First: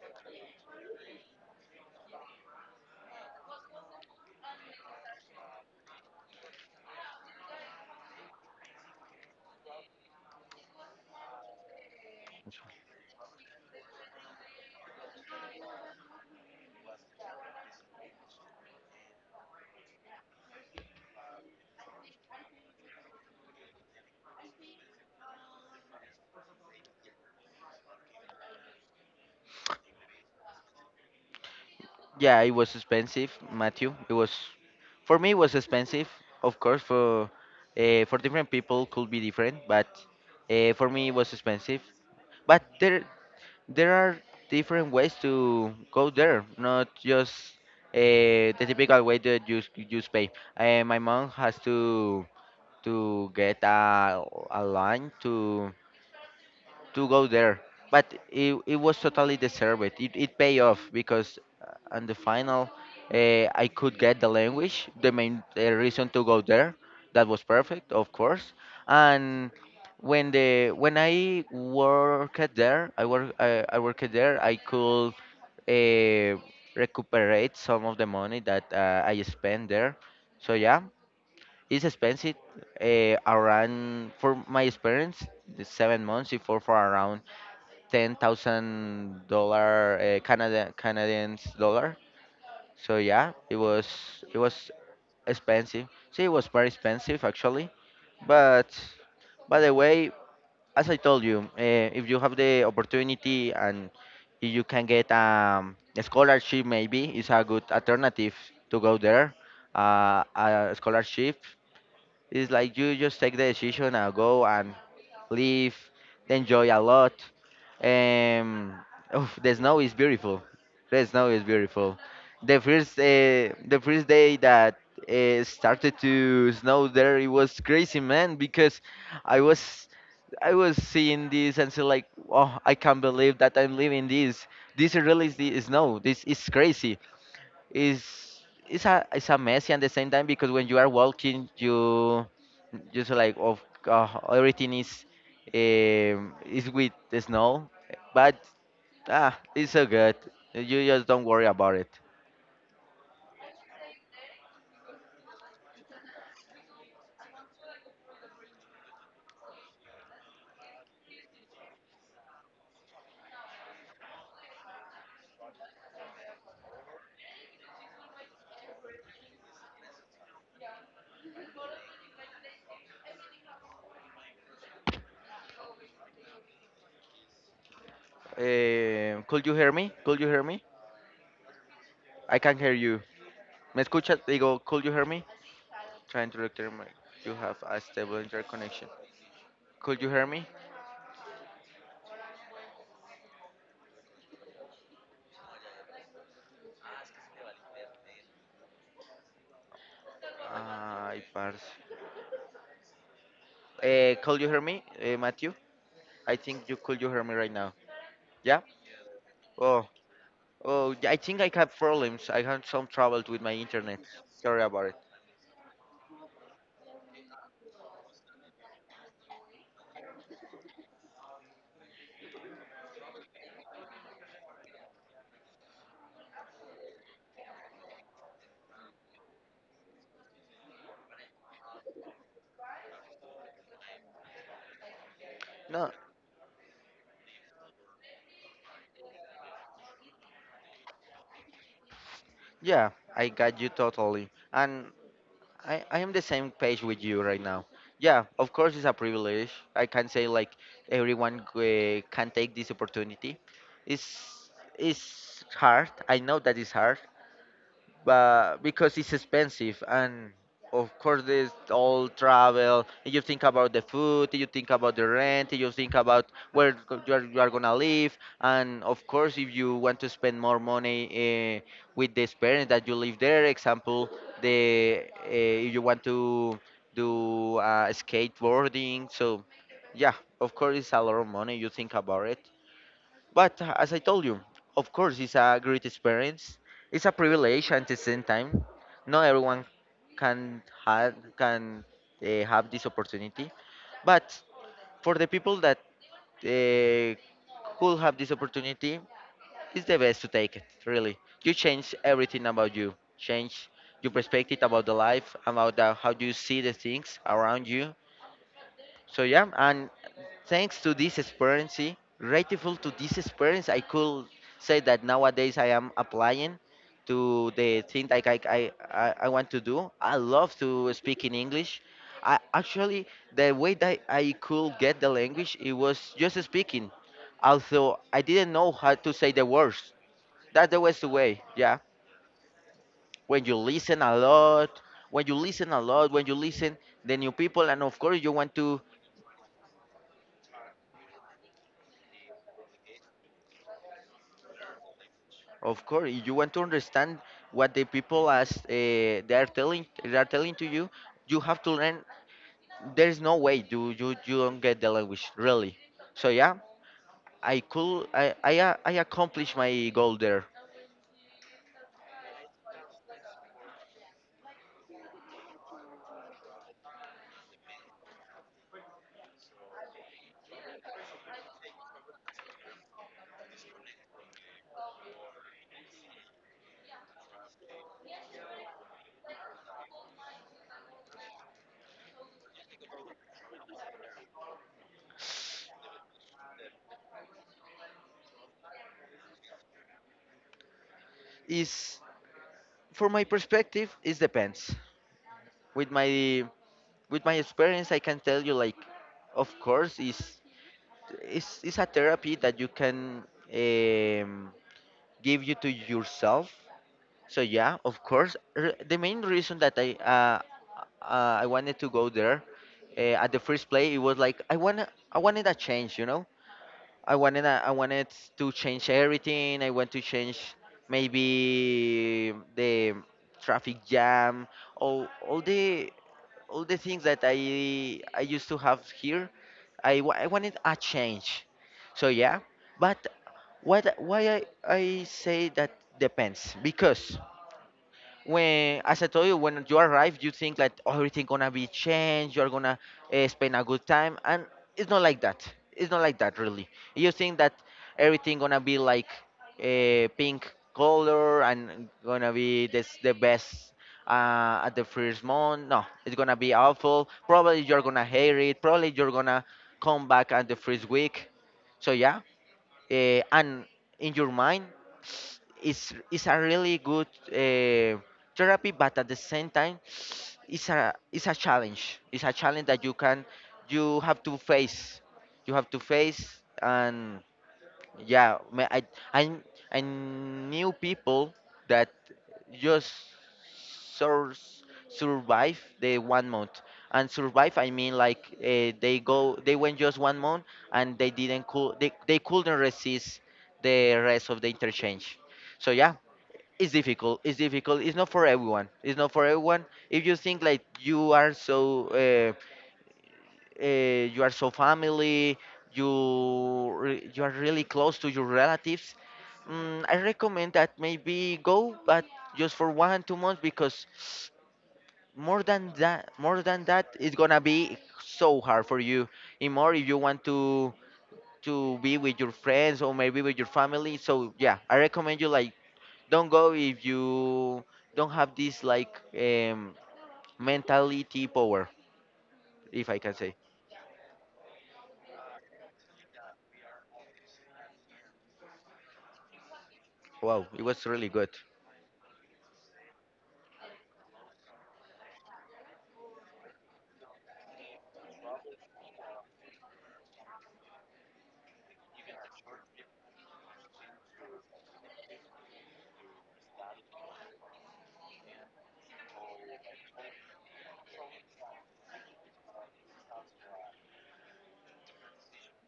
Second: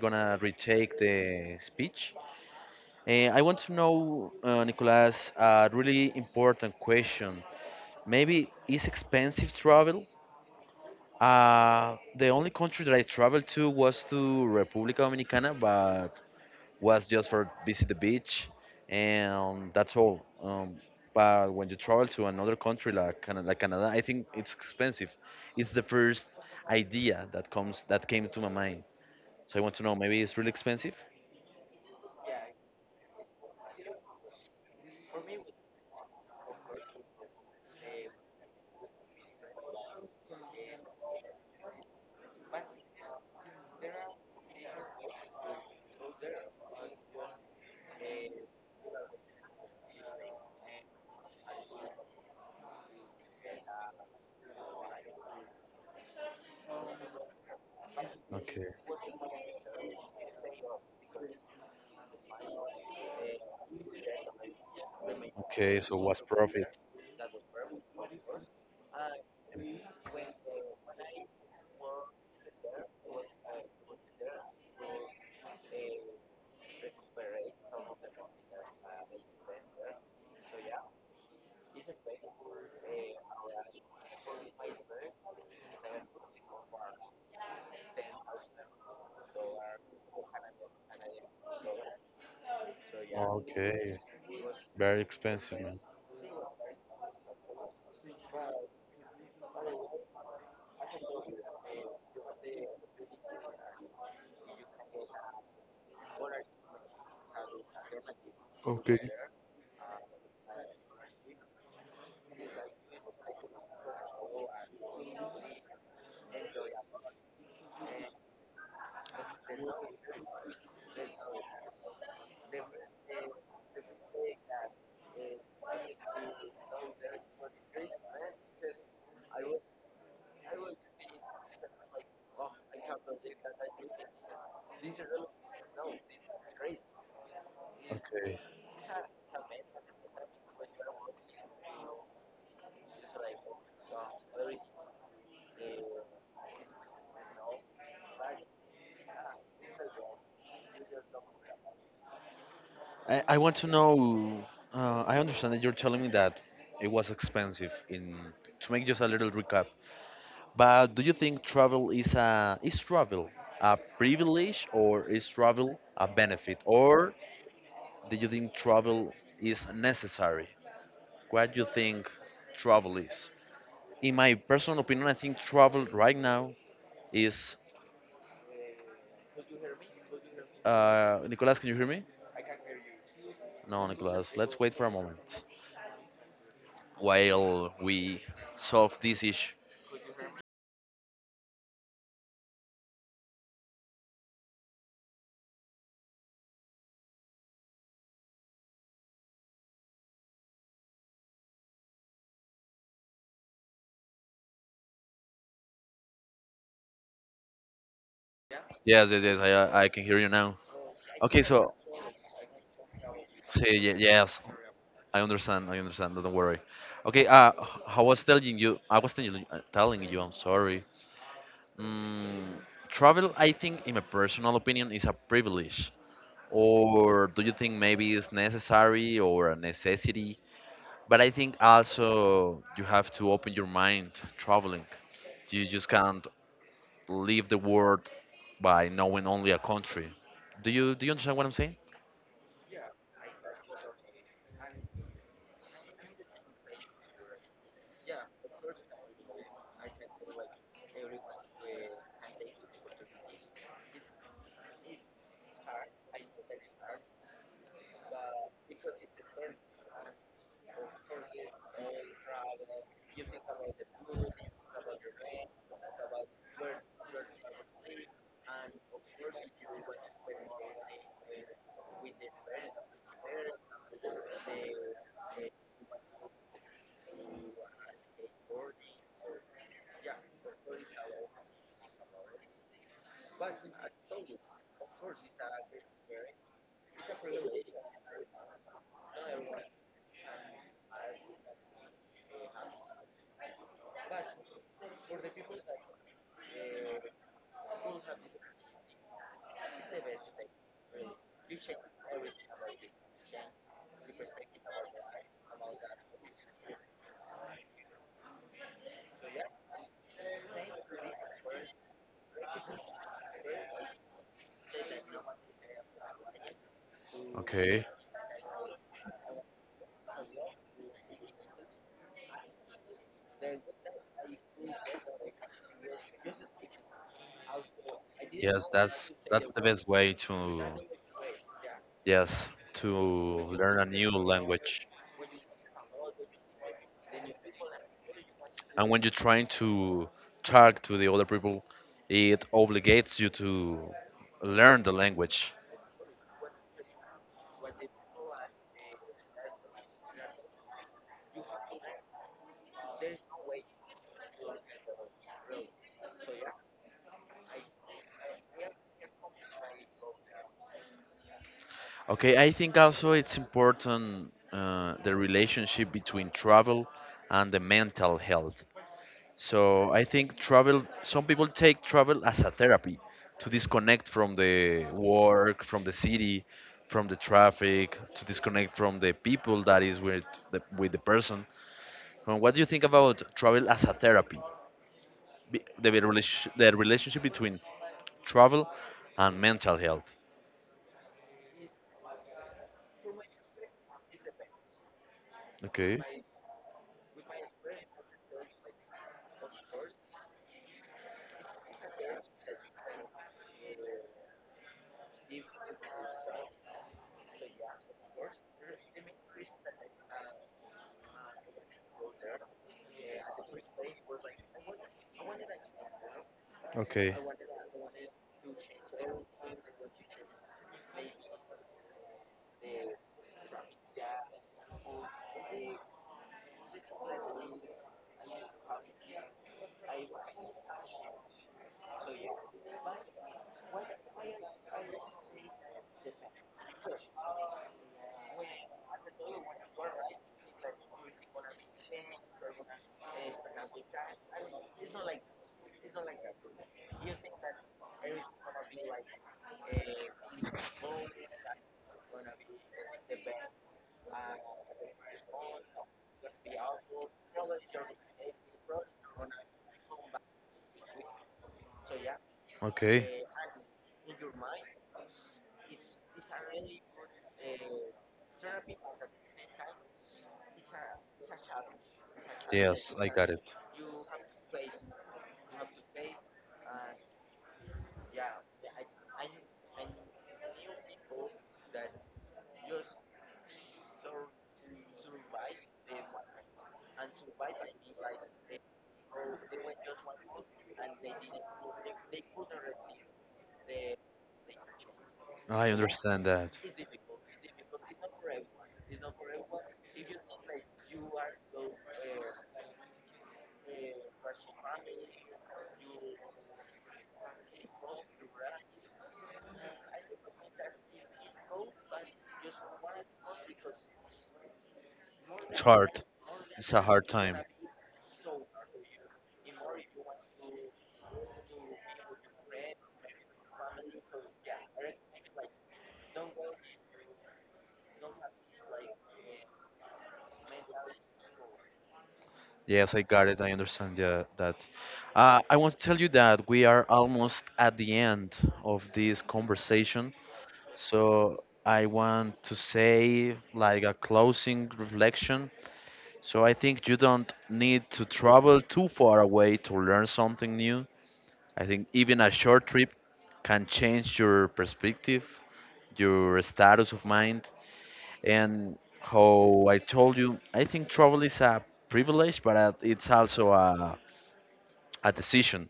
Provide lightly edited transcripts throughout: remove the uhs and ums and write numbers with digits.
gonna retake the speech. And I want to know, Nicolas, a really important question. Maybe is expensive travel? The only country that I traveled to was to República Dominicana, but was just for visit the beach, and that's all. But when you travel to another country like Canada, I think it's expensive. It's the first idea that comes that came to my mind. So I want to know, maybe it's really expensive? Yeah, it was expensive, Matthew. It was for me it was expensive. Of course, for different people could be different, but for me it was expensive. But there are different ways to go there, not just the typical way that you just pay. My mom has to get a line to go there. But Okay, it was totally deserved. It paid off because on the final, I could get the language, the main okay. So reason what's to go there. profit? That was perfect, of course. And when I worked there, I worked there. I could uh, recuperate some of the money that I spent there. So yeah, it's expensive. Around for my experience, the 7 months before for around 10,000 dollar Canada Canadian dollar. So yeah, it was Okay, it was very expensive, man. expensive. See, it was very expensive actually. But by the way, as I told you, if you have the opportunity and if you can get a scholarship, maybe it's a good alternative to Okay. go there. A scholarship is like you just take the decision and go and live, enjoy a lot. Um, oh, the snow is beautiful. The snow is beautiful. The first day that it started to snow there, it was crazy, man, because I was I was seeing this and said, like, oh, I can't believe that I'm living this. This really is the snow. This is crazy is Okay. It's a messy at the same time because when you are walking you just like of everything is with the snow but ah it's so good you just don't worry about it. I want to know. I understand that you're telling me that it was expensive. In to make just a little recap, but do you think travel is a is travel a privilege or is travel a benefit or do you think travel is necessary? What do you think travel is? In my personal opinion, I think travel right now is. Um, could you hear me? Could you hear me? Nicolas, can you hear me? I can hear you. Me No, escuchas, Nicolas. digo, Let's wait could for a you hear me? moment Trying to return my, you have while a stable we internet connection. solve this issue. Could you hear me? Ay parce. Could you hear me Matthew? I think you, could you hear me right now? Yeah. Yes, yes, yes. I Oh, can hear you now. oh, I Okay, think I so have problems. I had some trouble with my say internet. yes. Sorry about it. I understand. I understand. Don't worry. Okay. I was telling you. I was telling you. I'm sorry. Mm, travel. I think, in my personal opinion, is a privilege. Or do you think maybe it's necessary or a necessity? But I think also you have to open your mind to traveling. You just No, can't leave the world by knowing only a country. Do you understand what I'm saying? yeah, I got you totally. And I am the same page with you right now. Yeah, of course it's a privilege. I can say like everyone can take this opportunity. It's it's hard. I know that it's hard, but because it's expensive and of course there's all travel and you think about the food, you think about the rent, you think about where you are gonna live, and of course if you want to spend more money with the experience that you live there, example, the if you want to do skateboarding, so yeah, of course it's a lot of money you think about it. But as I told you, of course, it's a great experience. It's a privilege at the same time. Not everyone can have this opportunity. But for the people that uh, could have this opportunity, it's the best to take it. Really, you change everything about you. Change your perspective about the life, about how you see the things around you, so yeah, and thanks to this experience, see, grateful to this experience, I could say that nowadays I am applying to Okay. the thing like I, I want to do. I love to speak in English. I actually, the way that I could get the language, it was just speaking, although I didn't Yes, know how that's to say the that's the best words. way to That was the way, yeah. yes, to When you learn a listen new a lot, language. when you listen a lot, when you listen the new people and of course you want to. And when you're trying to talk to the other people, it obligates you to learn the language. Of course, you want to understand what the people as they are telling, to you, you have to learn. There is no way you don't get the language really. So yeah, I could I a- I accomplished my goal there. Okay, I think also it's important the relationship between travel and the mental health. So I think travel, some people take travel as a therapy to disconnect from the work, from the city, from the traffic, to disconnect from the people that is with with the person. What do you think about travel as a therapy? The relationship between travel and mental health. Is for my perspective, it depends. With Okay, my with my experience, I can tell you like, of course, is a therapy that you can um, give you to yourself. So yeah, of course. The main reason that I wanted to go there at the first play, it was like I wanted a change, you know. okay, I wanted to change everything. I want to change maybe the traffic jam, all all the all the things that I used to have here. I wanted a change. So yeah, but what why I say that depends because when, as I told you, when you arrive, you think like, "Oh, everything gonna be changed. You're gonna spend a good time," and it's not like that. It's not like that really. You think that everything gonna be like a pink color and gonna be this the best at the first month. No, it's gonna be awful. Probably you're gonna hate it. Probably you're gonna come back at the first week. So yeah, okay. And in your mind it's a really good uh, therapy, but at the same time, it's a challenge. It's a challenge that Yes, I got it. you have to face. You have to face, and yeah, I I knew people that just sur survive the 1 month. And survive, I mean like they go, they went just 1 month and they didn't cool, they couldn't resist the rest of the interchange. I So yeah, understand that. it's difficult. It's difficult. It's not for everyone. It's not for everyone. If you think like you are so you are so family, you are really close to your relatives. Mm, I recommend that maybe go, but just for 1 2 months because It's hard. More than It's a that, hard it's time. gonna be so hard for you. And more if you want to be with your friends or maybe with your family. So yeah, I recommend you like don't go if you don't have this like mentality power, if Yes, I I can got say. it. I understand that. I want to tell you that we are almost at the end of this conversation. Wow, it was really good. So I want to say, like, a closing reflection. So I think you don't need to travel too far away to learn something new. I think even a short trip can change your perspective, your status of mind. And how I told you, I think travel is a privilege, but it's also a decision.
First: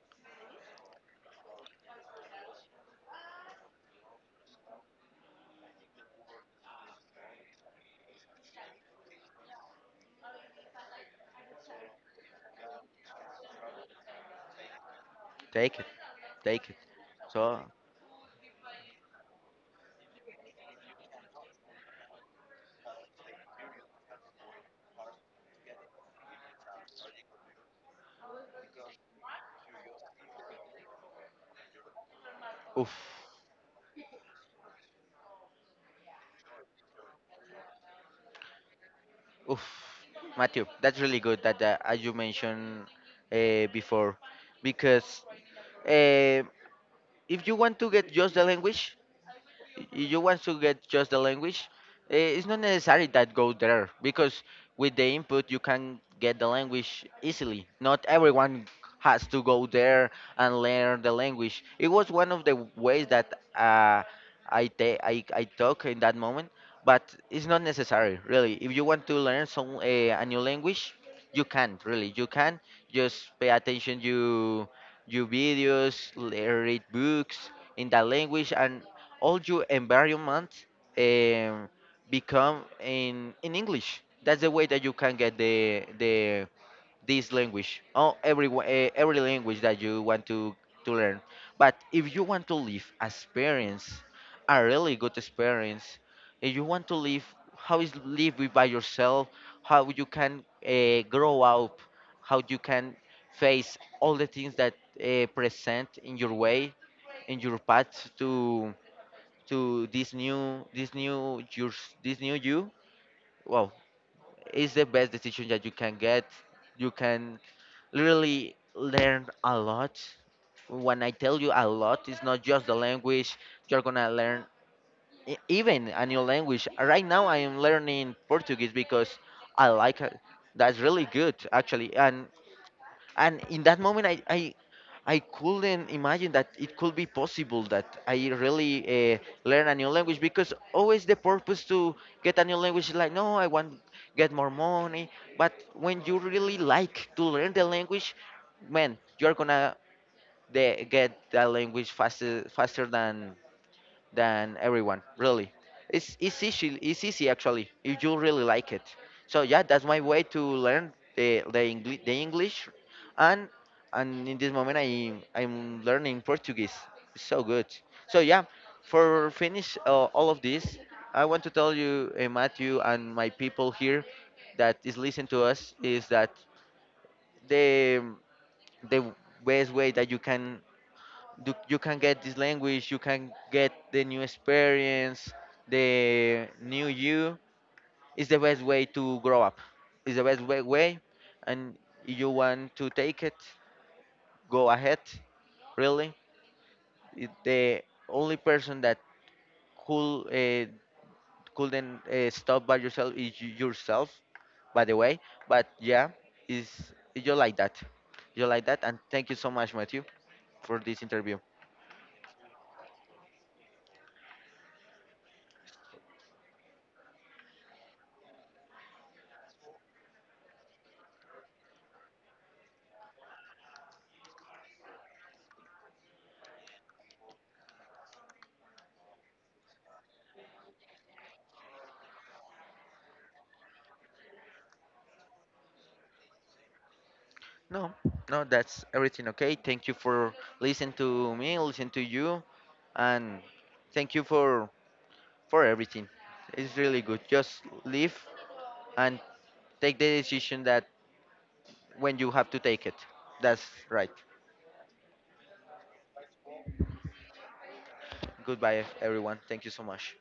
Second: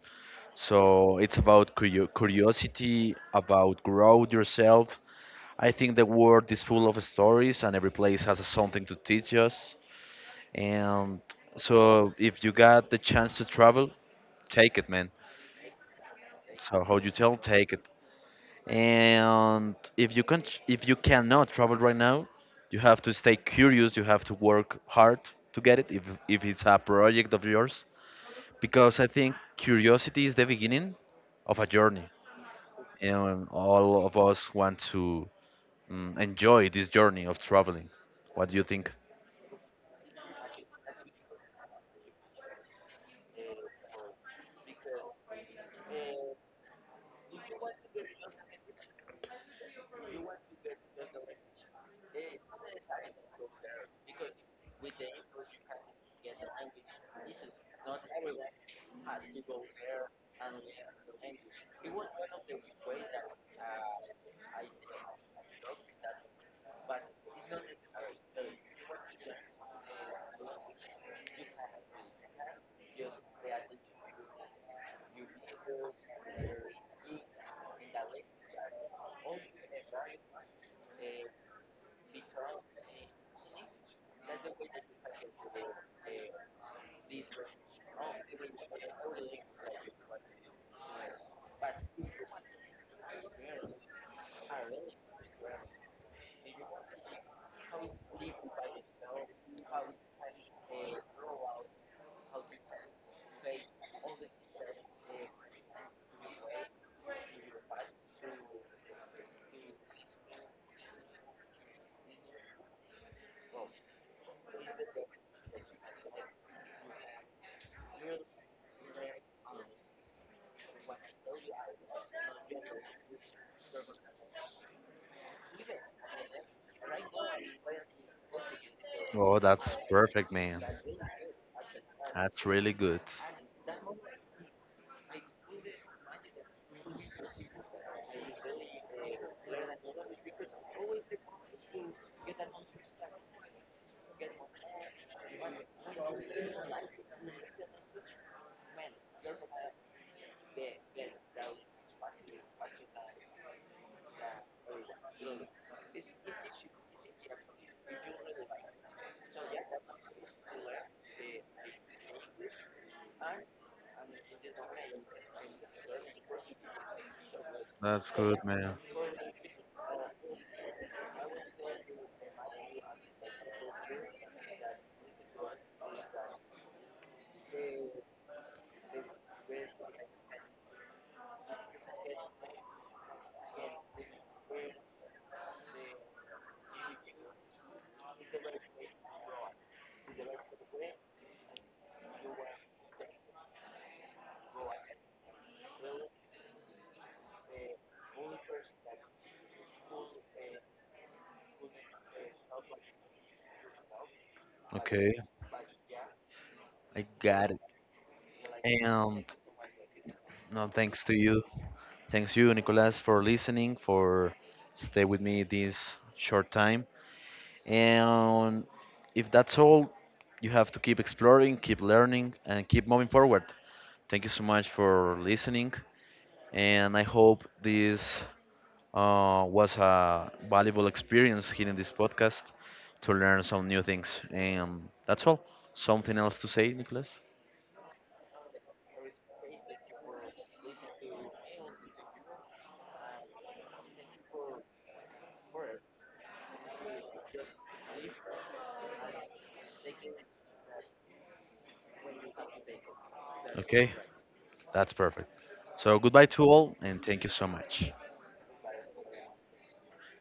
So it's about curiosity, about growth yourself. I think the world is full of stories, and every place has something to teach us. And so, if you got the chance to travel, take it, man. Take it. Take it. So how you tell, So, take it. And if you can, if you cannot travel right now, you have to stay curious. You have to work hard to get it. If it's a project of yours, because I think curiosity is the beginning of a journey oof, and all of us want to enjoy this journey of traveling. What do you think? oof. Matthew, that's really good that as you mentioned before, because uh, if you want to get just the language, if you want to get just the language, it's not necessary that go there because with the input you can get the language easily. Not everyone has to go there and learn the language. It was one of the ways that I I talk in that moment, but it's not necessary really. If you want to learn some a new language, you can really. You can just pay attention. You videos, read books in that language, and all your environment um, become in English. That's the way that you can get the this language. Oh, every language that you want to learn. But if you want to live experience, a really good experience, if you want to live how is live with by yourself, how you can grow up, how you can face all the things that present in your way in your path to this new yours, this new you, wow, it's the best decision that you can get. You can literally learn a lot. When I tell you a lot, it's not just the language you're gonna learn. E- even a new language, right now I am learning Portuguese because Oh, I that's like it. perfect, man. That's really good actually. and That's really good. and in that moment I couldn't imagine that it could be possible that I really learn a new language, because always the purpose to get a new language is like, no, I want get more money. But when you really like to learn the language, man, you're gonna get that language faster than everyone. Really, it's easy. It's easy actually if you really like it. So yeah, that's my way to learn the English, and and in this moment I'm learning Portuguese. It's so good. That's So good, yeah, man. for finish all of this, I want to tell you Matthew and my people here that is listening to us, is that the the best way that you, you can get this language, you can get the new experience, the new you, is the best way to grow up, is the best way, and you want to take it, go ahead, really. The only person that could uh, couldn't stop by yourself is yourself, by the Okay, way. But yeah, is I you got like it. that, you like that. And And thank you so much, Matthew, no, for this thanks to interview. you. Thanks you, Nicolas, for listening, for stay with me this short time. And if that's all, you have to keep exploring, keep learning, and keep moving forward. Thank you so much for listening. And I hope this was a valuable experience here in this podcast to learn some new things. And that's all. Something else to say, Nicholas? No, no, that's everything okay. Thank you for listening to me, listen to you, and thank you for everything. It's really good. Just live and take the decision that when you have to take it. That's Okay, right. that's perfect. So goodbye to all, and thank you so much. Goodbye, everyone. Thank you so much.